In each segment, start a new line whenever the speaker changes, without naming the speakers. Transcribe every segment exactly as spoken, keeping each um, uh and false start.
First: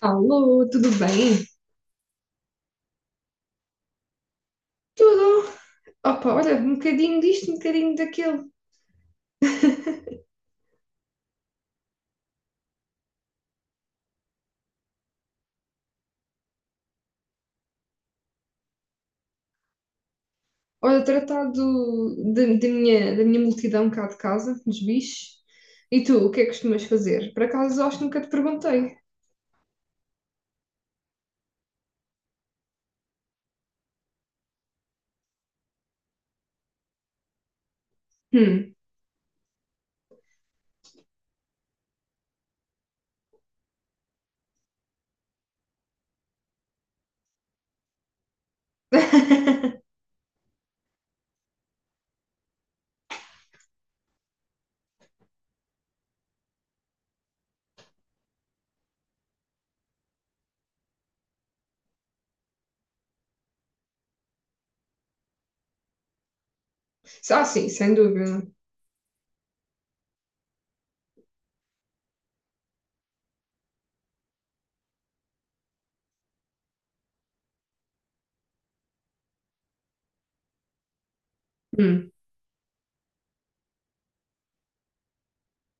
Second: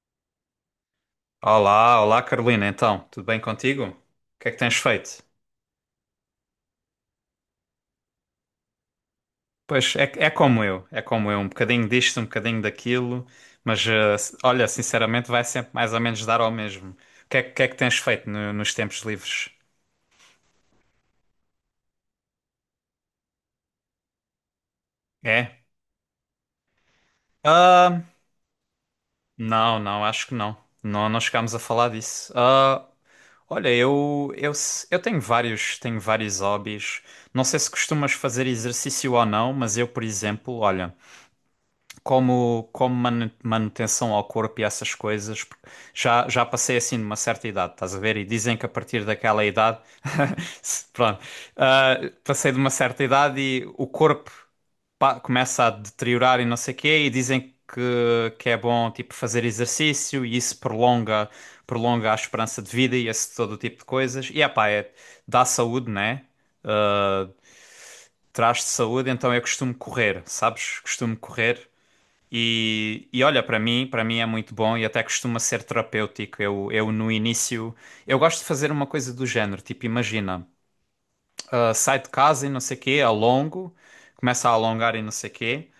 Alô, tudo bem?
Olá, olá Carolina, então, tudo bem contigo? O que é que tens feito?
Tudo. Opa, olha, um bocadinho disto, um bocadinho daquilo.
Pois é, é como eu, é como eu, um bocadinho disto, um bocadinho daquilo, mas eh, s- olha, sinceramente vai sempre mais ou menos dar ao mesmo. O que é, que que é que tens feito no- nos tempos livres?
Olha, tratar do, da, da minha, da minha multidão cá de casa, dos bichos.
É?
E tu, o que é que costumas fazer? Por acaso, acho
Ah,
que nunca te perguntei.
não, não, acho que não. Não, não chegámos a falar disso. Ah, olha, eu, eu, s- eu tenho vários, tenho vários hobbies. Não sei se costumas fazer
Hum.
exercício ou não, mas eu, por exemplo, olha. Como, como manu- manutenção ao corpo e essas coisas, porque já, já passei assim numa certa idade, estás a ver? E dizem que a partir daquela idade, se- pronto, ah, passei de uma certa idade e o corpo pá, começa a deteriorar e não sei o quê, e dizem que, que é bom tipo fazer exercício e isso prolonga, prolonga a esperança de vida e esse todo tipo de coisas. E epá, é, dá saúde, né? Ah,
Ah, sim, sem dúvida.
traz-te saúde, então eu costumo correr, sabes? Costumo correr. E, e olha, para mim, para mim é muito bom e até costuma ser terapêutico. Eu, eu no início, eu gosto de fazer uma coisa do género, tipo, imagina, ah, sai de
Hum.
casa e não sei quê, alongo, começa a alongar e não sei quê.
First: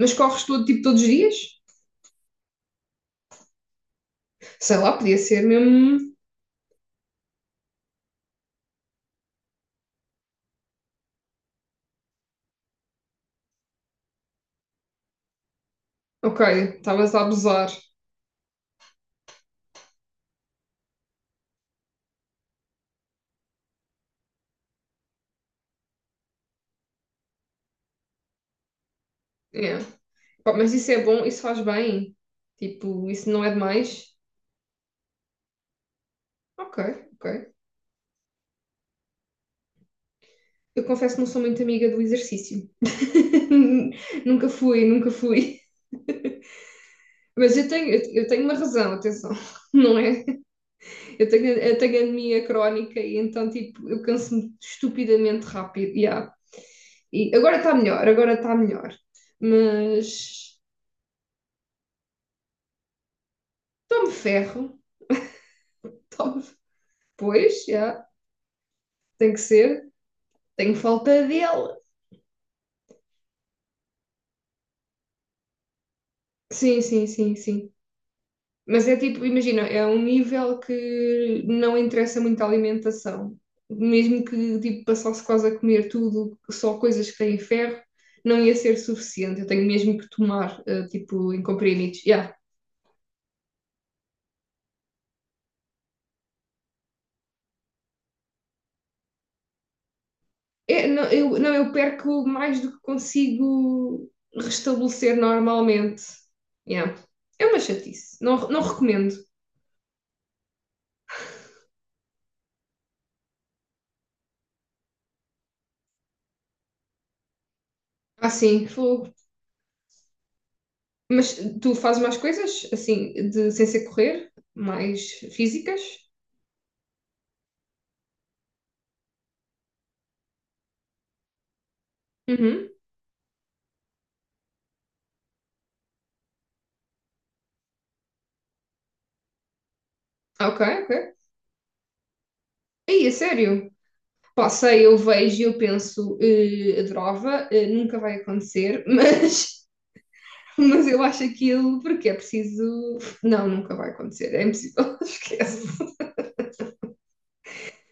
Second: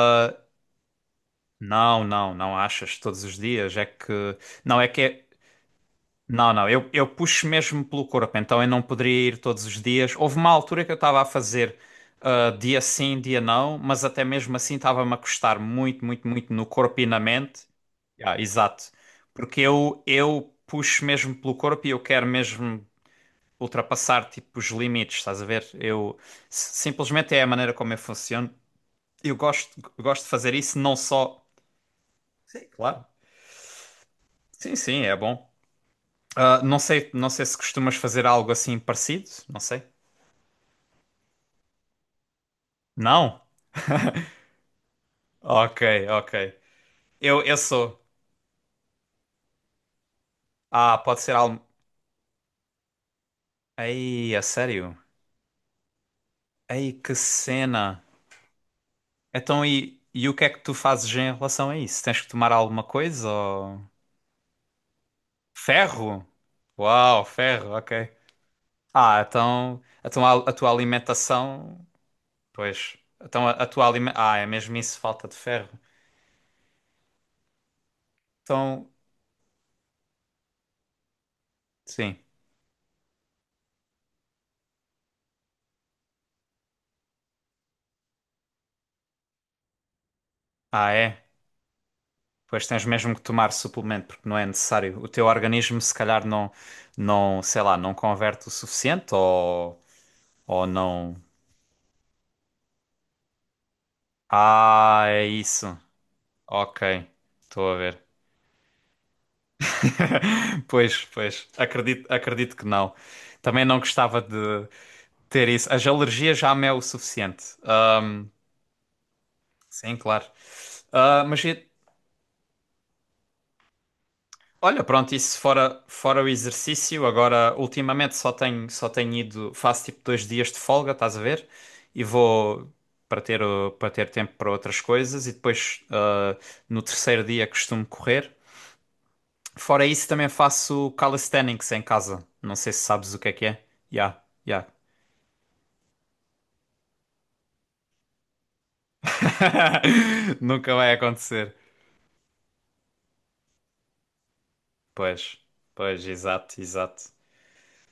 Mas corres todo, tipo, todos os dias?
Não, não, não achas todos os dias, é que
Sei
não é
lá,
que
podia
é.
ser mesmo... um.
Não, não, eu, eu puxo mesmo pelo corpo, então eu não poderia ir todos os dias. Houve uma altura que eu estava a fazer ah, dia sim, dia não, mas até mesmo assim estava-me a custar muito, muito,
Ok,
muito no corpo e
estavas
na
a
mente.
abusar.
Ah, exato, porque eu, eu puxo mesmo pelo corpo e eu quero mesmo ultrapassar tipo os limites, estás a ver? Eu s- simplesmente é a maneira como eu funciono. Eu gosto,
Yeah.
gosto de fazer
Pá, mas
isso
isso
não
é bom,
só.
isso faz bem.
Sim, claro.
Tipo, isso não é demais?
Sim, sim, é bom. Ah, não
Ok,
sei, não sei
ok.
se costumas fazer algo assim parecido, não sei.
Eu confesso que não sou muito amiga do exercício.
Não?
Nunca fui, nunca fui.
Ok, ok. Eu, eu
Mas eu tenho,
sou.
eu tenho uma razão, atenção, não é?
Ah, pode
Eu
ser
tenho,
algo.
eu tenho anemia crónica e então, tipo, eu
Ei, a
canso-me
sério?
estupidamente rápido. Yeah.
Ei, que
E agora está
cena.
melhor, agora está melhor.
Então, e, e o que é
Mas
que tu fazes em relação a isso? Tens que tomar alguma coisa ou...
tome ferro,
Ferro?
tome.
Uau,
Pois,
ferro,
já,
ok. Ah,
tem que
então
ser.
a tua, a tua
Tenho falta dele.
alimentação. Pois. Então a, a tua alimentação. Ah, é mesmo isso, falta de ferro.
Sim, sim, sim, sim. Mas
Então,
é tipo, imagina, é um nível que não
sim.
interessa muito a alimentação. Mesmo que tipo, passasse quase a comer tudo, só coisas que têm ferro, não ia ser suficiente. Eu tenho mesmo que tomar, eh,
Ah, é?
tipo, em comprimidos. Yeah.
Pois tens mesmo que tomar suplemento porque não é necessário. O teu organismo se calhar não, não, sei lá, não converte o suficiente ou, ou
É, não,
não.
eu, não, eu perco mais do que consigo
Ah,
restabelecer
é isso.
normalmente. Yeah.
Ok,
É uma
estou a ver.
chatice. Não, não recomendo.
Pois, pois, acredito, acredito que não. Também não gostava de ter isso. As alergias já me é o suficiente. Ah,
Assim, fogo.
sim, claro. Ah,
Mas
mas e-
tu fazes mais coisas, assim, de, sem ser correr,
Olha,
mais
pronto, isso
físicas?
fora, fora o exercício, agora ultimamente só tenho, só tenho ido, faço tipo dois dias de folga, estás a ver? E
Uhum.
vou para ter, o- para ter tempo para outras coisas e depois ah, no terceiro dia costumo correr. Fora isso também
Ok,
faço
ok.
calisthenics em casa. Não sei se
Aí, é
sabes o que é que é.
sério.
Já,
Pá,
já.
sei, eu vejo e eu penso, eh, adorava, eh, nunca vai acontecer, mas,
Nunca
mas
vai
eu acho
acontecer.
aquilo porque é preciso. Não, nunca vai acontecer, é impossível,
Pois,
esquece.
pois, exato, exato.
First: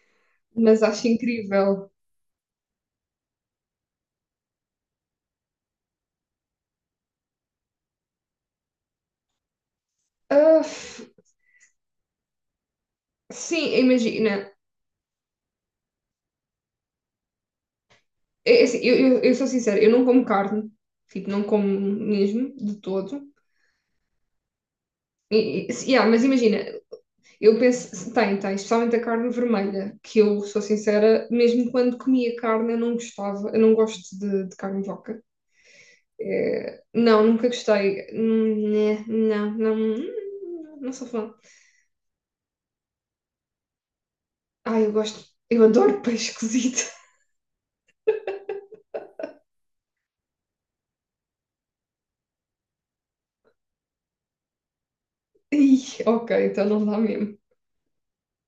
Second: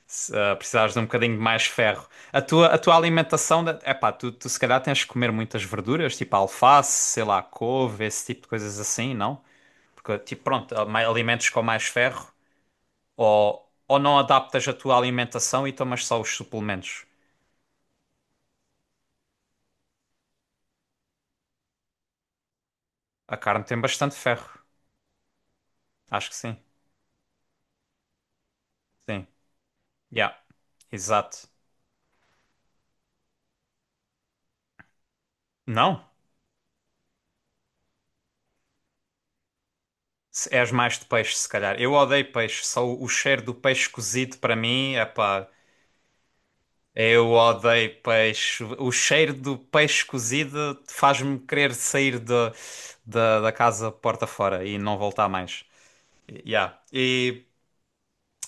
Se ah,
Mas
precisares de um
acho
bocadinho de mais
incrível.
ferro. A tua, a tua alimentação, é epá, tu, tu se calhar tens que comer muitas verduras, tipo alface, sei lá, couve, esse tipo de coisas assim, não? Porque, tipo,
Ah,
pronto, há
f-
mai- alimentos com mais ferro, ou,
sim,
ou não
imagina.
adaptas a tua alimentação e tomas só os suplementos.
É é assim, eu, eu, eu sou sincera, eu não como carne, tipo, não como mesmo, de todo.
A carne tem bastante ferro,
E, e, se- yeah, mas
acho que sim,
imagina, eu penso, tem, tem, especialmente a
sim,
carne vermelha, que
yeah,
eu sou sincera,
exato.
mesmo quando comia carne eu não gostava, eu não gosto de, de carne de vaca.
Não?
É, não, nunca gostei. Hum, né? Não, não,
Se- És
hum, não
mais de
sou fã.
peixe, se calhar. Eu odeio peixe, só o o cheiro do peixe cozido para
Ah, eu
mim, é
gosto,
epá.
eu adoro peixe cozido.
Eu odeio peixe. O cheiro do peixe cozido faz-me querer sair da da da casa porta fora e não voltar mais.
Ih, ok, então
Yeah.
não dá mesmo.
E,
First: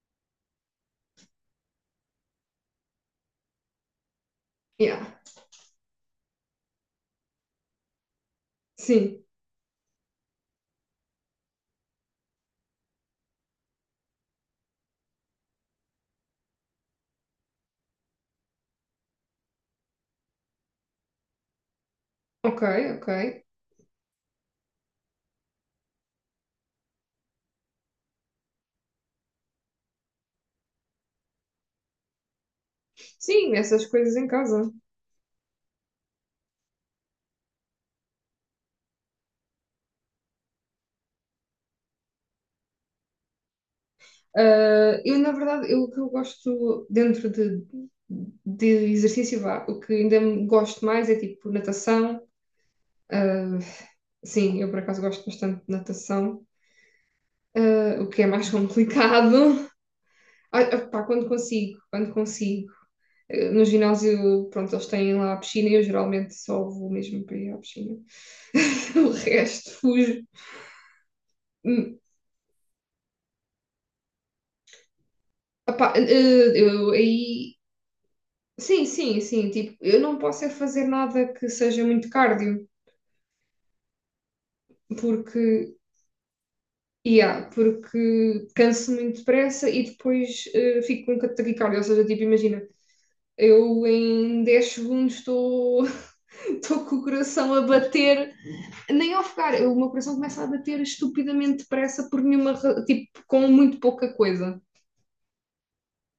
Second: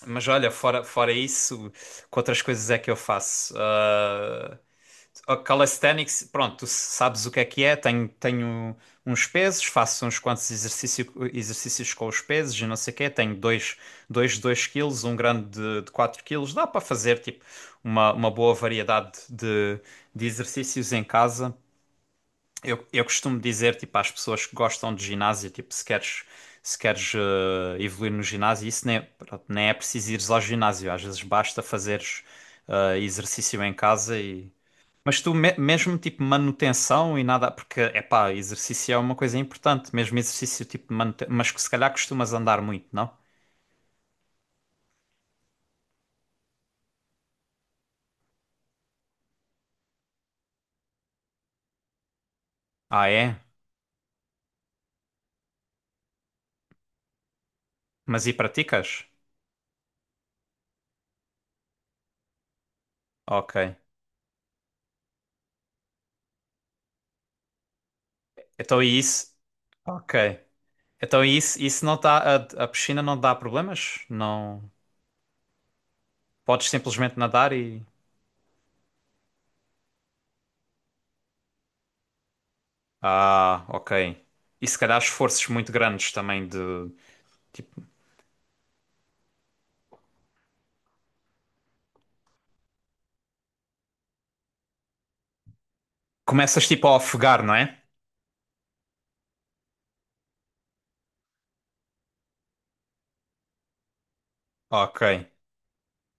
mas olha, fora, fora isso, que outras coisas é que eu faço? Ah,
Yeah,
a Calisthenics, pronto, tu sabes o que é que é. Tenho, tenho
sim,
uns pesos, faço uns quantos exercício, exercícios com os pesos e não sei o quê. Tenho dois, dois, dois quilos, um grande de, de quatro quilos. Dá para fazer tipo uma, uma boa variedade de, de exercícios em casa.
ok,
Eu, eu
ok.
costumo dizer tipo às pessoas que gostam de ginásio, tipo se queres, se queres eh, evoluir no ginásio, isso nem, é- pronto, nem é preciso ires ao ginásio. Às vezes basta fazeres eh,
Sim,
exercício em
essas coisas
casa
em
e
casa.
mas tu, me- mesmo tipo manutenção e nada, porque epá, exercício é uma coisa importante, mesmo exercício tipo de manutenção, mas que se calhar costumas andar muito, não?
Ah, eu, na verdade, eu, o que eu gosto dentro de, de exercício, vá, o que ainda me gosto mais é tipo natação.
Ah, é?
Ah, sim, eu por acaso gosto bastante de natação, ah, o que
Mas
é
e
mais
praticas?
complicado. Ah, ah, pá, quando consigo, quando consigo. Ah, no
Ok.
ginásio, pronto, eles têm lá a piscina e eu geralmente só vou mesmo para ir à piscina.
Então e
O
isso?
resto fujo.
Ok. Então e isso, isso não
Hum,
dá, a, a piscina não dá problemas? Não.
Opá, eh,
Podes
eu
simplesmente nadar
aí...
e.
Sim, sim, sim. Tipo, eu não posso é fazer nada que seja muito cardio,
Ah, ok. E se calhar esforços muito
porque,
grandes também de.
yeah,
Tipo,
porque canso muito depressa e depois eh, fico com um taquicardia. Ou seja, tipo, imagina, eu em dez segundos estou
começas
estou
tipo a
com o
ofegar,
coração
não
a
é?
bater, nem a ofegar, eu- o meu coração começa a bater estupidamente depressa por nenhuma, ra- tipo, com muito pouca coisa.
Ok.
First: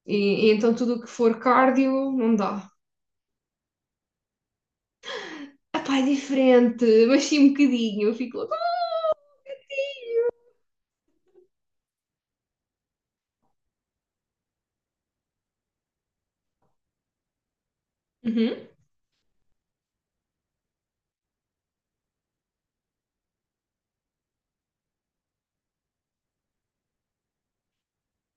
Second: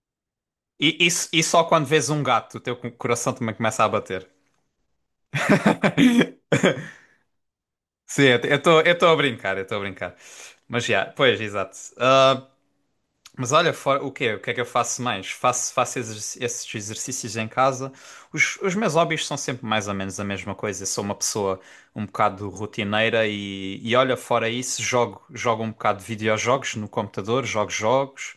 E, e então tudo
E,
o que
isso
for
e só quando vês
cardio,
um
não
gato, o
dá.
teu coração também começa a bater.
Epá, é diferente, mas sim um bocadinho, eu
Sim,
fico logo.
eu
"Ah!"
estou eu estou a brincar, eu estou a brincar. Mas já, pois, exato. Ah, mas olha, fora, o quê? O que é que eu faço mais? Faço, faço exerc- esses exercícios em casa. Os,
Uhum.
os meus hobbies são sempre mais ou menos a mesma coisa. Eu sou uma pessoa um bocado rotineira e, e olha, fora isso, jogo, jogo um bocado de videojogos no computador, jogo jogos.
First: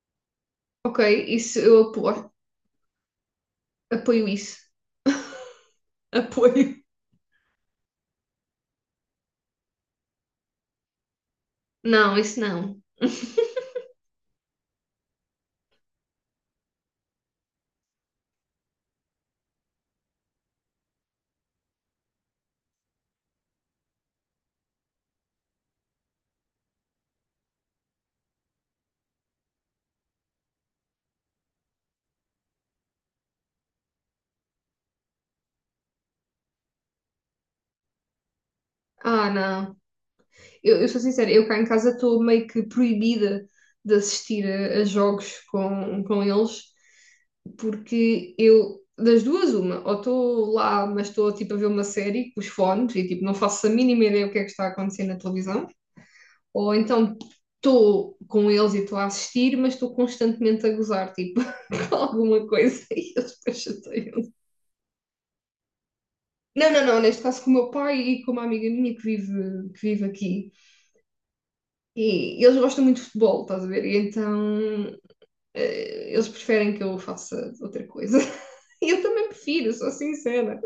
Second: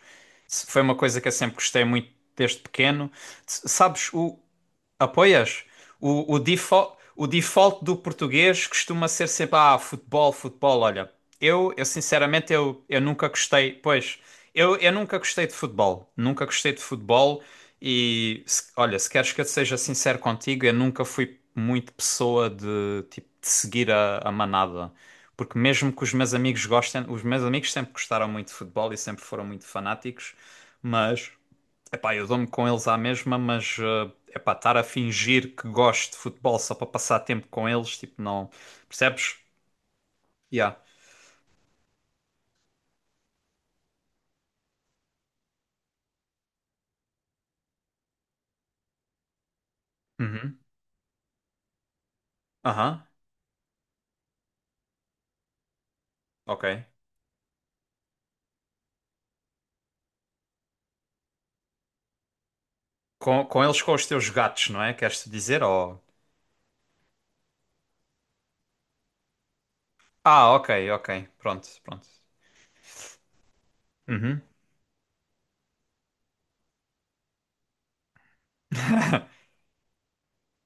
Foi uma
Ok,
coisa que eu sempre
isso
gostei
eu
muito
apoio,
desde pequeno. S- Sabes,
apoio
o.
isso.
Apoias? O, o,
Apoio.
default, o default do português costuma ser sempre, ah, futebol, futebol, olha. Eu, eu
Não, isso
sinceramente,
não.
eu, eu nunca gostei, pois, eu, eu nunca gostei de futebol. Nunca gostei de futebol e, se- olha, se queres que eu seja sincero contigo, eu nunca fui muito pessoa de, tipo, de seguir a, a manada. Porque mesmo que os meus amigos gostem, os meus amigos sempre gostaram muito de futebol e sempre foram muito fanáticos, mas... Epá, eu dou-me com eles à mesma, mas eh, epá, estar a fingir que gosto de futebol só para passar tempo com eles, tipo, não.
Ah,
Percebes?
não.
Yeah.
Eu, eu sou sincera, eu cá em casa estou meio que proibida de assistir a, a jogos com, com eles, porque eu, das duas, uma, ou estou
Uhum.
lá, mas estou tipo a ver uma série com os fones
Aham.
e tipo não faço a mínima ideia o que é que está a acontecer na televisão, ou
Ok.
então estou com eles e estou a assistir, mas estou constantemente a gozar, tipo, com alguma coisa e eles
Com,
depois
com eles, com os teus
chateiam.
gatos, não é? Queres te dizer? Ou...
Não, não, não, neste caso com o meu pai e com uma amiga minha que vive, que vive aqui.
Ah, ok, ok. Pronto, pronto.
E eles gostam muito de futebol, estás a ver? E
Uhum.
então, eh, eles preferem que eu faça outra coisa. E eu também prefiro, sou sincera.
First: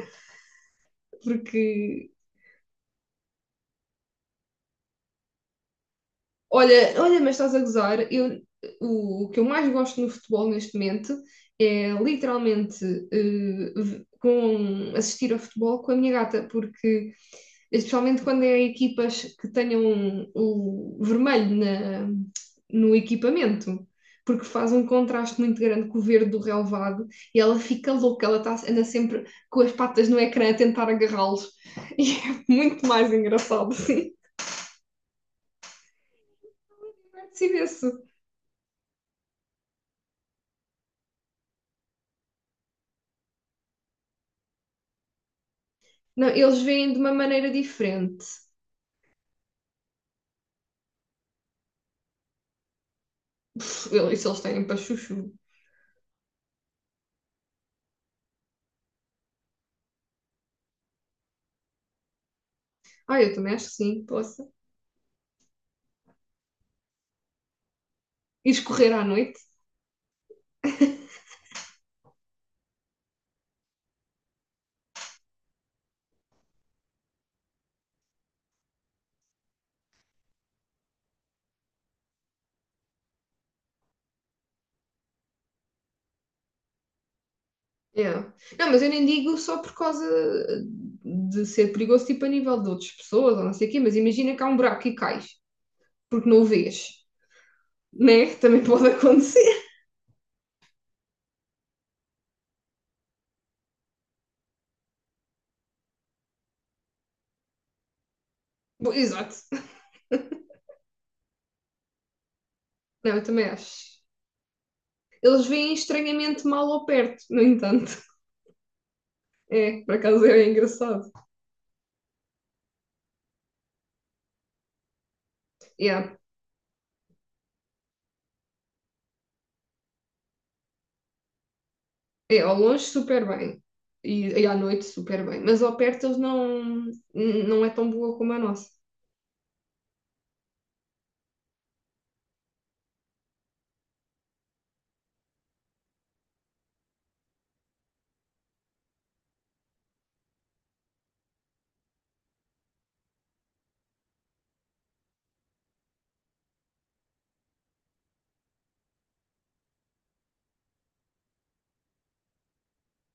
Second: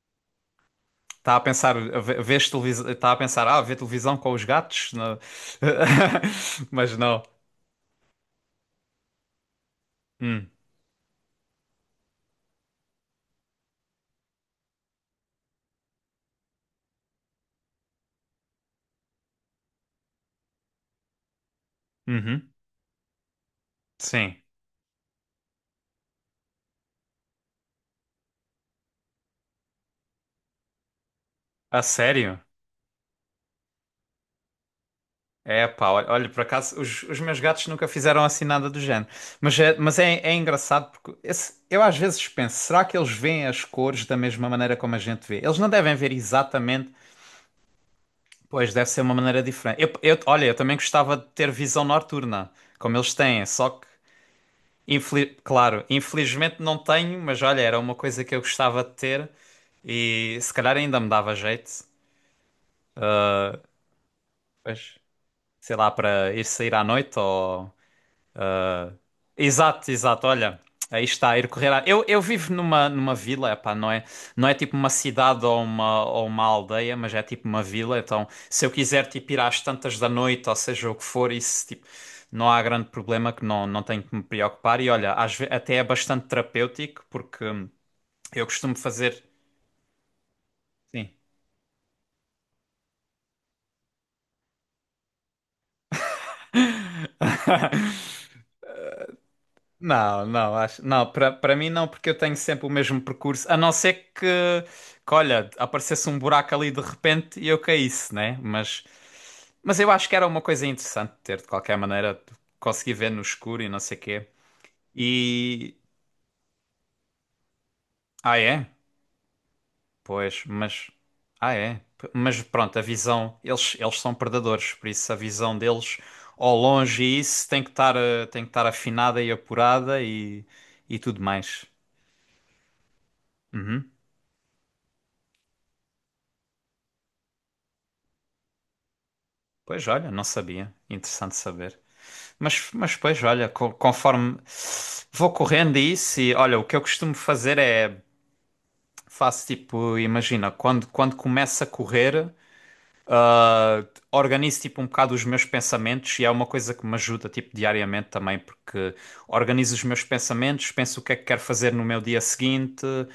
Está a
Porque,
pensar, a ve- vês televisão, está a pensar, ah, ver televisão com os gatos? Não.
olha,
Mas não.
olha, mas estás a gozar, eu, o, o que eu mais gosto no futebol
Hum.
neste momento é literalmente, eh, v- com, assistir ao futebol com a minha gata, porque especialmente quando é equipas que tenham o vermelho na-
Uhum.
no equipamento,
Sim.
porque faz um contraste muito grande com o verde do relevado e ela fica louca, ela tá, anda sempre com as patas no ecrã a tentar agarrá-los
A
e
sério?
é muito mais engraçado, sim.
É, pá, olha, olha, por acaso os, os meus
Se
gatos nunca
vê-se.
fizeram assim nada do género. Mas é, mas é, é engraçado porque esse- eu às vezes penso, será que eles veem as cores da mesma maneira como a gente vê? Eles não devem ver
Não, eles
exatamente,
veem de uma maneira diferente.
pois deve ser uma maneira diferente. Eu, eu- olha, eu também gostava de ter visão noturna, como eles têm, só que,
Isso eles têm para chuchu.
infeli- claro, infelizmente não tenho, mas olha, era uma coisa que eu gostava de ter e se calhar ainda me dava jeito,
Ah, eu também acho que sim, possa.
pois, sei lá, para ir sair à noite ou.
E escorrer à noite.
Exato, exato. Olha, aí está, ir correr. À... Eu, eu vivo numa, numa vila, epá, não é, não é tipo uma cidade ou uma, ou uma aldeia, mas é tipo uma vila. Então, se eu quiser tipo, ir às tantas da noite, ou seja, o que for, isso tipo, não há grande problema que não, não tenho que me preocupar. E olha, às ve- até é bastante terapêutico, porque hum,
Yeah.
eu
Não,
costumo
mas eu nem
fazer.
digo só por causa
Sim.
de ser perigoso, tipo a nível de outras pessoas ou não sei o quê, mas imagina que há um buraco e cais, porque não o vês, né? Também pode acontecer.
Não, não, acho, não, para para mim não, porque eu tenho sempre o mesmo percurso, a não ser que, que, olha, aparecesse um buraco ali de repente e eu caísse, né? Mas,
Bom, exato.
mas eu acho que era uma coisa interessante ter, de qualquer maneira, conseguir ver
Não,
no
eu também
escuro e não sei
acho.
quê.
Eles veem
E,
estranhamente mal ao perto, no entanto.
ah é?
É, por acaso
Pois,
é
mas,
engraçado.
ah é? P- Mas pronto, a visão, eles, eles são predadores, por isso a visão deles
Yeah.
ao longe e isso tem que estar, eh, tem que estar afinada e apurada e, e tudo mais.
É, ao longe super bem.
Uhum.
E, e à noite super bem. Mas ao perto eles não, não é tão boa como a nossa.
Pois olha, não sabia. Interessante saber. Mas, mas pois olha, co- conforme vou correndo a isso e olha, o que eu costumo fazer é faço tipo, imagina, quando, quando começo a correr. Uh, organizo tipo um bocado os meus pensamentos e é uma coisa que me ajuda tipo diariamente também porque organizo os meus pensamentos, penso o que é que quero fazer no meu dia seguinte, uh,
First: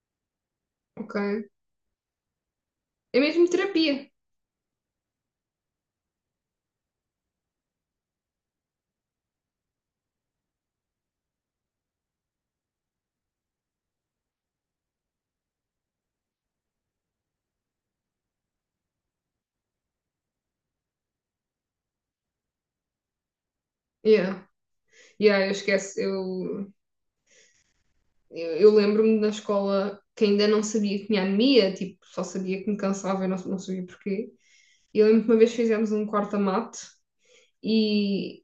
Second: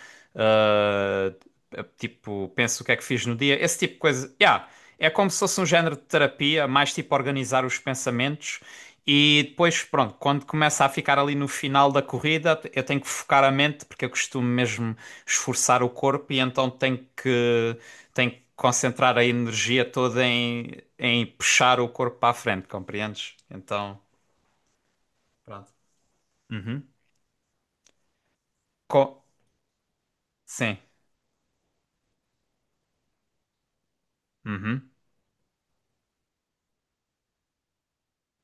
Ok?
tipo penso o que é que
É
fiz no
mesmo
dia, esse tipo de
terapia.
coisa. Yeah, é como se fosse um género de terapia, mais tipo organizar os pensamentos e depois pronto, quando começa a ficar ali no final da corrida, eu tenho que focar a mente porque eu costumo mesmo esforçar o corpo e então tenho que tem que concentrar a energia toda em, em puxar o corpo para a frente, compreendes? Então,
Yeah. Yeah, eu
pronto.
esqueço. Eu
Uhum.
Eu, eu lembro-me
Co-
na escola que ainda não
Sim.
sabia que tinha anemia, tipo, só sabia que me cansava e não, não sabia porquê.
Uhum.
E eu lembro que uma vez fizemos um corta-mate e,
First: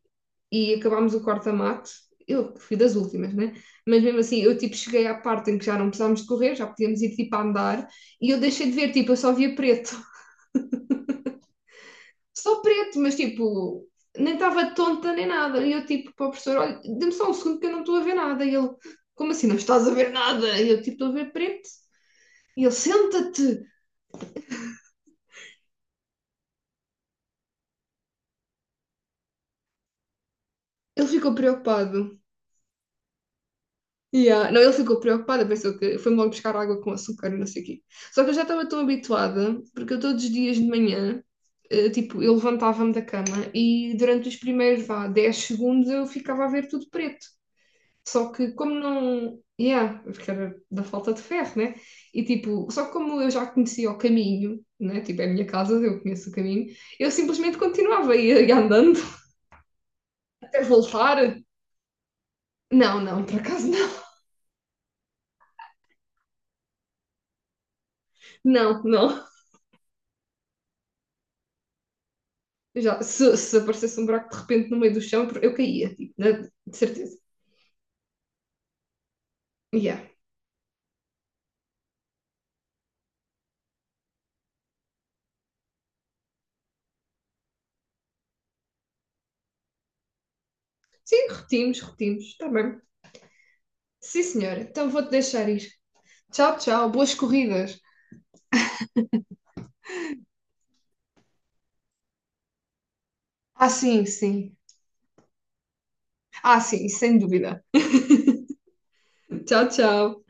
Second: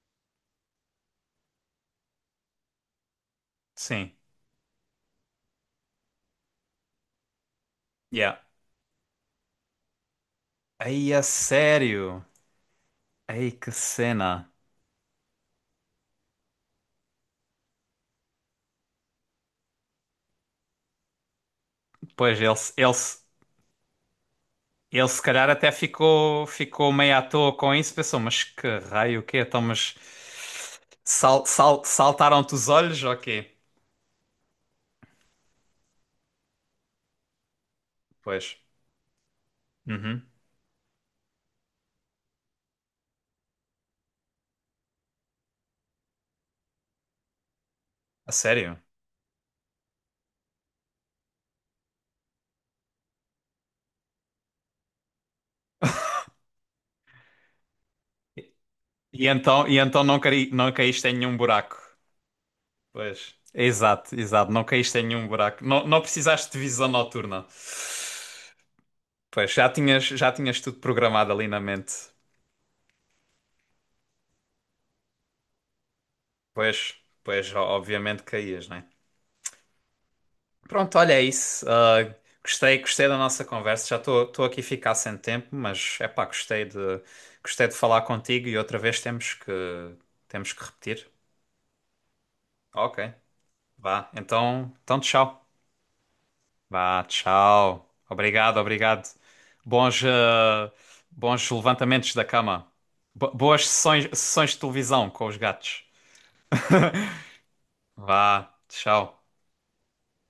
e acabámos o corta-mate. Eu fui das últimas, né? Mas
Sim.
mesmo assim, eu tipo cheguei à parte em que já não precisávamos de correr, já podíamos ir tipo a andar e
Yeah.
eu deixei de ver, tipo, eu só via preto.
Aí, a sério?
Só preto, mas
Aí, que
tipo, nem
cena.
estava tonta nem nada. E eu tipo, para o professor, olha, dê-me só um segundo que eu não estou a ver nada. E ele, como assim não estás a ver nada? E eu tipo, estou a ver preto.
Pois, ele,
E ele,
se- ele, se-
senta-te!
ele se calhar até ficou, ficou meio à toa com isso, pensou, mas que raio, o quê? Então, mas
Ele ficou
sal, sal,
preocupado.
saltaram-te os olhos ou quê?
Yeah. Não, ele ficou preocupado, pensou que foi logo buscar água com açúcar e não sei o quê. Só que eu já
Pois.
estava tão habituada, porque eu todos
Uhum.
os dias de manhã, eh, tipo, eu levantava-me da cama e durante os primeiros, vá, dez segundos eu ficava a ver tudo preto.
A
Só que como
sério?
não... Yeah, porque era da falta de ferro, né? E tipo, só que como eu já conhecia o caminho, né? Tipo, é a minha casa, eu conheço o caminho, eu simplesmente continuava a ir
E,
andando
e então, e então não, caí,
até
não caíste em
voltar.
nenhum buraco?
Não, não,
Pois.
por acaso não.
Exato, exato. Não caíste em nenhum buraco. Não, não precisaste de visão noturna.
Não, não.
Pois, já tinhas, já tinhas tudo programado ali na mente.
Eu Já, se, se aparecesse um buraco de repente no meio do chão, eu caía, tipo, na- de
Pois,
certeza.
pois, o- obviamente caías, né?
Yeah.
Pronto, olha, é isso. Ah, gostei, gostei da nossa conversa. Já estou aqui a ficar sem tempo, mas é pá, gostei de, gostei de falar contigo e outra vez temos que, temos que repetir.
Sim, repetimos, repetimos, está bem.
Ok, vá.
Sim, senhora,
Então,
então
então
vou-te
tchau.
deixar ir. Tchau, tchau,
Vá,
boas corridas.
tchau. Obrigado, obrigado. Bons, eh, bons levantamentos da cama. Bo- boas
Ah,
sessões,
sim,
sessões
sim.
de televisão com os gatos.
Ah, sim, sem dúvida.
Vá, tchau.
Tchau, tchau.